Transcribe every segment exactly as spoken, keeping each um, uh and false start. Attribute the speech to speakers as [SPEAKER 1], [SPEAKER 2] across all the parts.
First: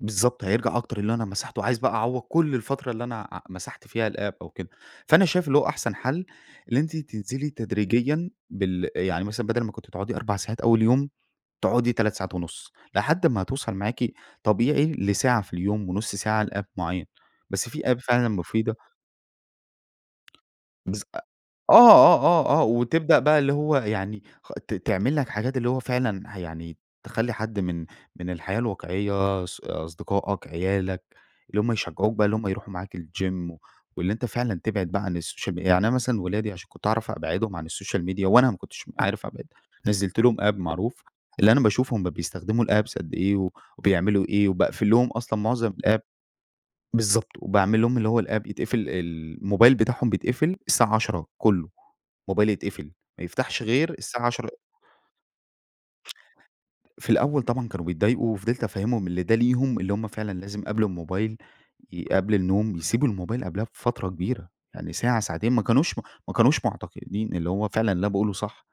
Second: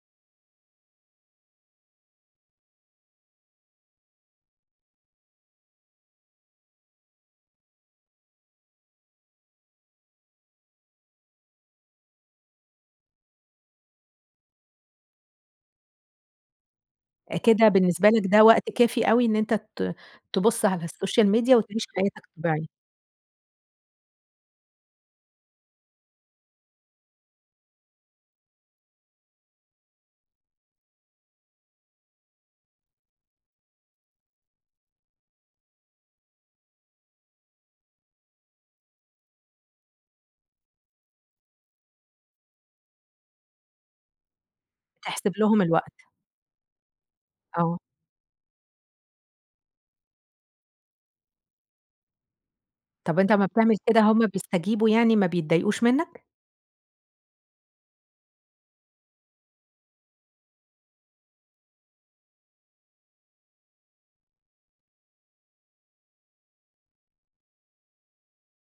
[SPEAKER 1] بالضبط، هيرجع أكتر اللي أنا مسحته، وعايز بقى أعوض كل الفترة اللي أنا ع مسحت فيها الapp أو كده، فأنا شايف اللي هو أحسن حل اللي أنتِ تنزلي تدريجيًا بال يعني مثلًا بدل ما كنتِ بتقعدي اربع ساعات أول يوم، تقعدي تلات ساعات ونص لحد ما توصل معاكِ طبيعي لساعة في اليوم ونص ساعة لapp معين، بس
[SPEAKER 2] كده
[SPEAKER 1] في app
[SPEAKER 2] بالنسبة لك
[SPEAKER 1] فعلًا
[SPEAKER 2] ده وقت
[SPEAKER 1] مفيدة
[SPEAKER 2] كافي أوي إن أنت ت تبص على
[SPEAKER 1] بس أ
[SPEAKER 2] الSocial Media وتعيش
[SPEAKER 1] آه،
[SPEAKER 2] حياتك
[SPEAKER 1] آه، آه،
[SPEAKER 2] طبيعية.
[SPEAKER 1] وتبدأ بقى اللي هو يعني خ ت تعمل لك حاجات اللي هو فعلًا يعني تخلي حد من من الحياة الواقعية ص أصدقائك، عيالك، اللي هم يشجعوك بقى اللي هم يروحوا معاك الGym واللي أنت فعلًا تبعد بقى عن الSocial Media، يعني أنا مثلًا ولادي عشان كنت أعرف أبعدهم عن الSocial Media وأنا ما كنتش عارف أبعد، نزّلت لهم app معروف اللي أنا باشوف هم بيستخدموا الapps قد إيه و وبيعملوا إيه وباقفل لهم
[SPEAKER 2] تحسب
[SPEAKER 1] أصلًا
[SPEAKER 2] لهم
[SPEAKER 1] معظم
[SPEAKER 2] الوقت.
[SPEAKER 1] الapp، بالضبط،
[SPEAKER 2] آه.
[SPEAKER 1] وباعمل لهم اللي هو الapp يتقفل ال الموبايل بتاعهم بيتقفل الساعة عشرة كله، الموبايل يتقفل
[SPEAKER 2] طب
[SPEAKER 1] ما
[SPEAKER 2] أنت امَّا
[SPEAKER 1] يفتحش
[SPEAKER 2] بتعمل
[SPEAKER 1] غير
[SPEAKER 2] كده، هم
[SPEAKER 1] الساعة عشرة
[SPEAKER 2] بيستجيبوا يعني ما بيتضايقوش منك؟
[SPEAKER 1] في الأول طبعًا كانوا بيتضايقوا، وفضلت أفهمهم إن ده ليهم اللي هم فعلًا لازم قبل الموبايل قبل النوم يسيبوا الموبايل قبلها بفترة كبيرة، يعني ساعة ساعتين ما كانوش ما كانوش معتقدين اللي هو فعلًا اللي أنا باقوله صح،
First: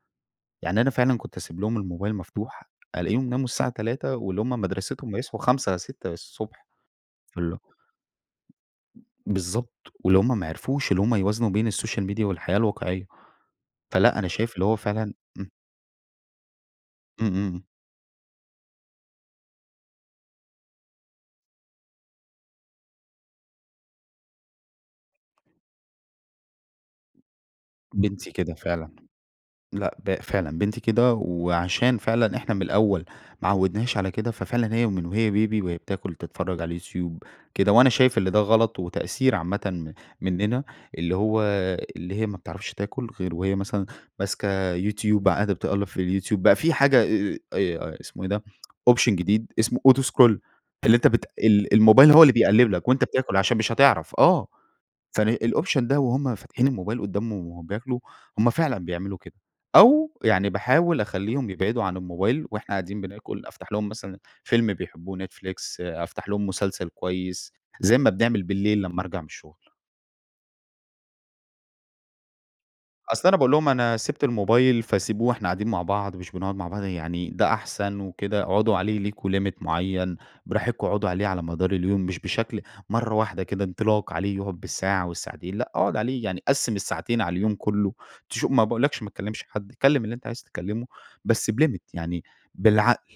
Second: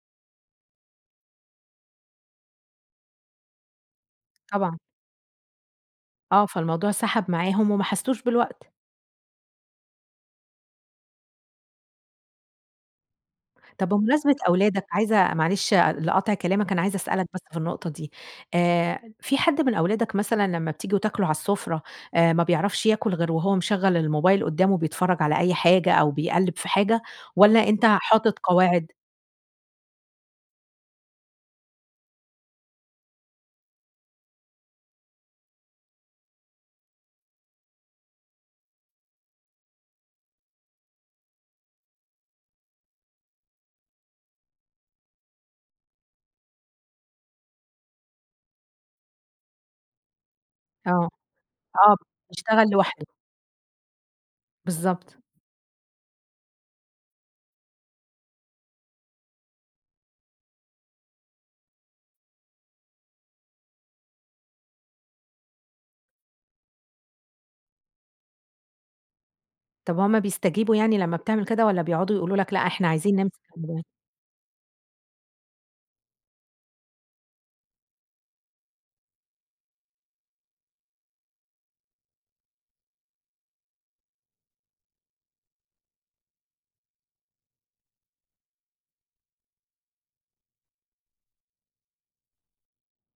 [SPEAKER 1] يعني أنا فعلًا كنت أسيب لهم الموبايل مفتوح ألاقيهم ناموا الساعة تلاتة واللي هم
[SPEAKER 2] طبعًا.
[SPEAKER 1] مدرستهم هيصحوا خمسة، ستة
[SPEAKER 2] آه،
[SPEAKER 1] الصبح،
[SPEAKER 2] فالموضوع سحب
[SPEAKER 1] فالل
[SPEAKER 2] معاهم وما حسوش بالوقت.
[SPEAKER 1] بالضبط، ولو هم ما عرفوش اللي هم يوازنوا بين الSocial Media والحياة الواقعية،
[SPEAKER 2] طب
[SPEAKER 1] فلأ، أنا
[SPEAKER 2] بمناسبة
[SPEAKER 1] شايف اللي هو
[SPEAKER 2] أولادك،
[SPEAKER 1] فعلًا
[SPEAKER 2] عايزة
[SPEAKER 1] امم.
[SPEAKER 2] معلش لقطع كلامك، أنا عايزة أسألك
[SPEAKER 1] امم، امم،
[SPEAKER 2] بس في
[SPEAKER 1] امم.
[SPEAKER 2] النقطة دي، آآ، في حد من أولادك مثلًا لما بتيجوا تاكلوا على السفرة، آآ، ما بيعرفش ياكل غير وهو مشغّل الموبايل قدّامه بيتفرج على أي حاجة، أو بيقلّب في حاجة والَّا أنت
[SPEAKER 1] بنتي
[SPEAKER 2] حاطط
[SPEAKER 1] كده فعلًا،
[SPEAKER 2] قواعد؟
[SPEAKER 1] لأ ب فعلًا بنتي كده، وعشان فعلًا إحنا من الأول ما عودنهاش على كده، ففعلًا هي ومن هي بيبي وهي بتاكل تتفرج على الYoutube كده، وأنا شايف اللي ده غلط وتقصير عامةً مننا، اللي هو اللي هي ما بتعرفش تاكل غير وهي مثلًا ماسكه Youtube قاعدة بتقلِّب في الYoutube بقى في حاجة آآ، اسمه إيه ده option جديد اسمه auto scroll اللي أنت
[SPEAKER 2] آه،
[SPEAKER 1] بت ال
[SPEAKER 2] آه
[SPEAKER 1] الموبايل هو اللي
[SPEAKER 2] بيشتغل
[SPEAKER 1] بيقلِّب لك وأنت
[SPEAKER 2] لوحده.
[SPEAKER 1] بتاكل عشان مش هتعرف، آه،
[SPEAKER 2] بالضبط.
[SPEAKER 1] فن الoption ده وهم فاتحين الموبايل قدامهم وبياكلوا، هم فعلًا بيعملوا كده، أو يعني باحاول أخلِّيهم يبعدوا عن الموبايل وإحنا قاعدين بناكل، أفتح لهم مثلًا فيلم بيحبوه Netflix أفتح لهم مسلسل كويس، زي ما بنعمل بالليل لمَّا أرجع من الشغل.
[SPEAKER 2] طب وهم بيستجيبوا يعني لمَّا بتعمل كده، والَّا بيقعدوا يقولوا لك لأ إحنا عايزين
[SPEAKER 1] أصل أنا
[SPEAKER 2] نمسك
[SPEAKER 1] باقول لهم
[SPEAKER 2] الموبايل؟
[SPEAKER 1] أنا سِبت الموبايل فسيبوه إحنا قاعدين مع بعض، مش بنقعد مع بعض يعني ده أحسن وكده اقعدوا عليه ليكم limit معيَّن براحتكم اقعدوا عليه على مدار اليوم مش بشكل مرة واحدة كده انطلاق عليه يقعد بالساعة والساعتين، لأ أقعد عليه يعني قسِّم الساعتين على اليوم كله، تشو ما باقولكش ما تكلِّمش حد، كلم اللي أنت عايز تكلمه بس بlimit يعني بالعقل.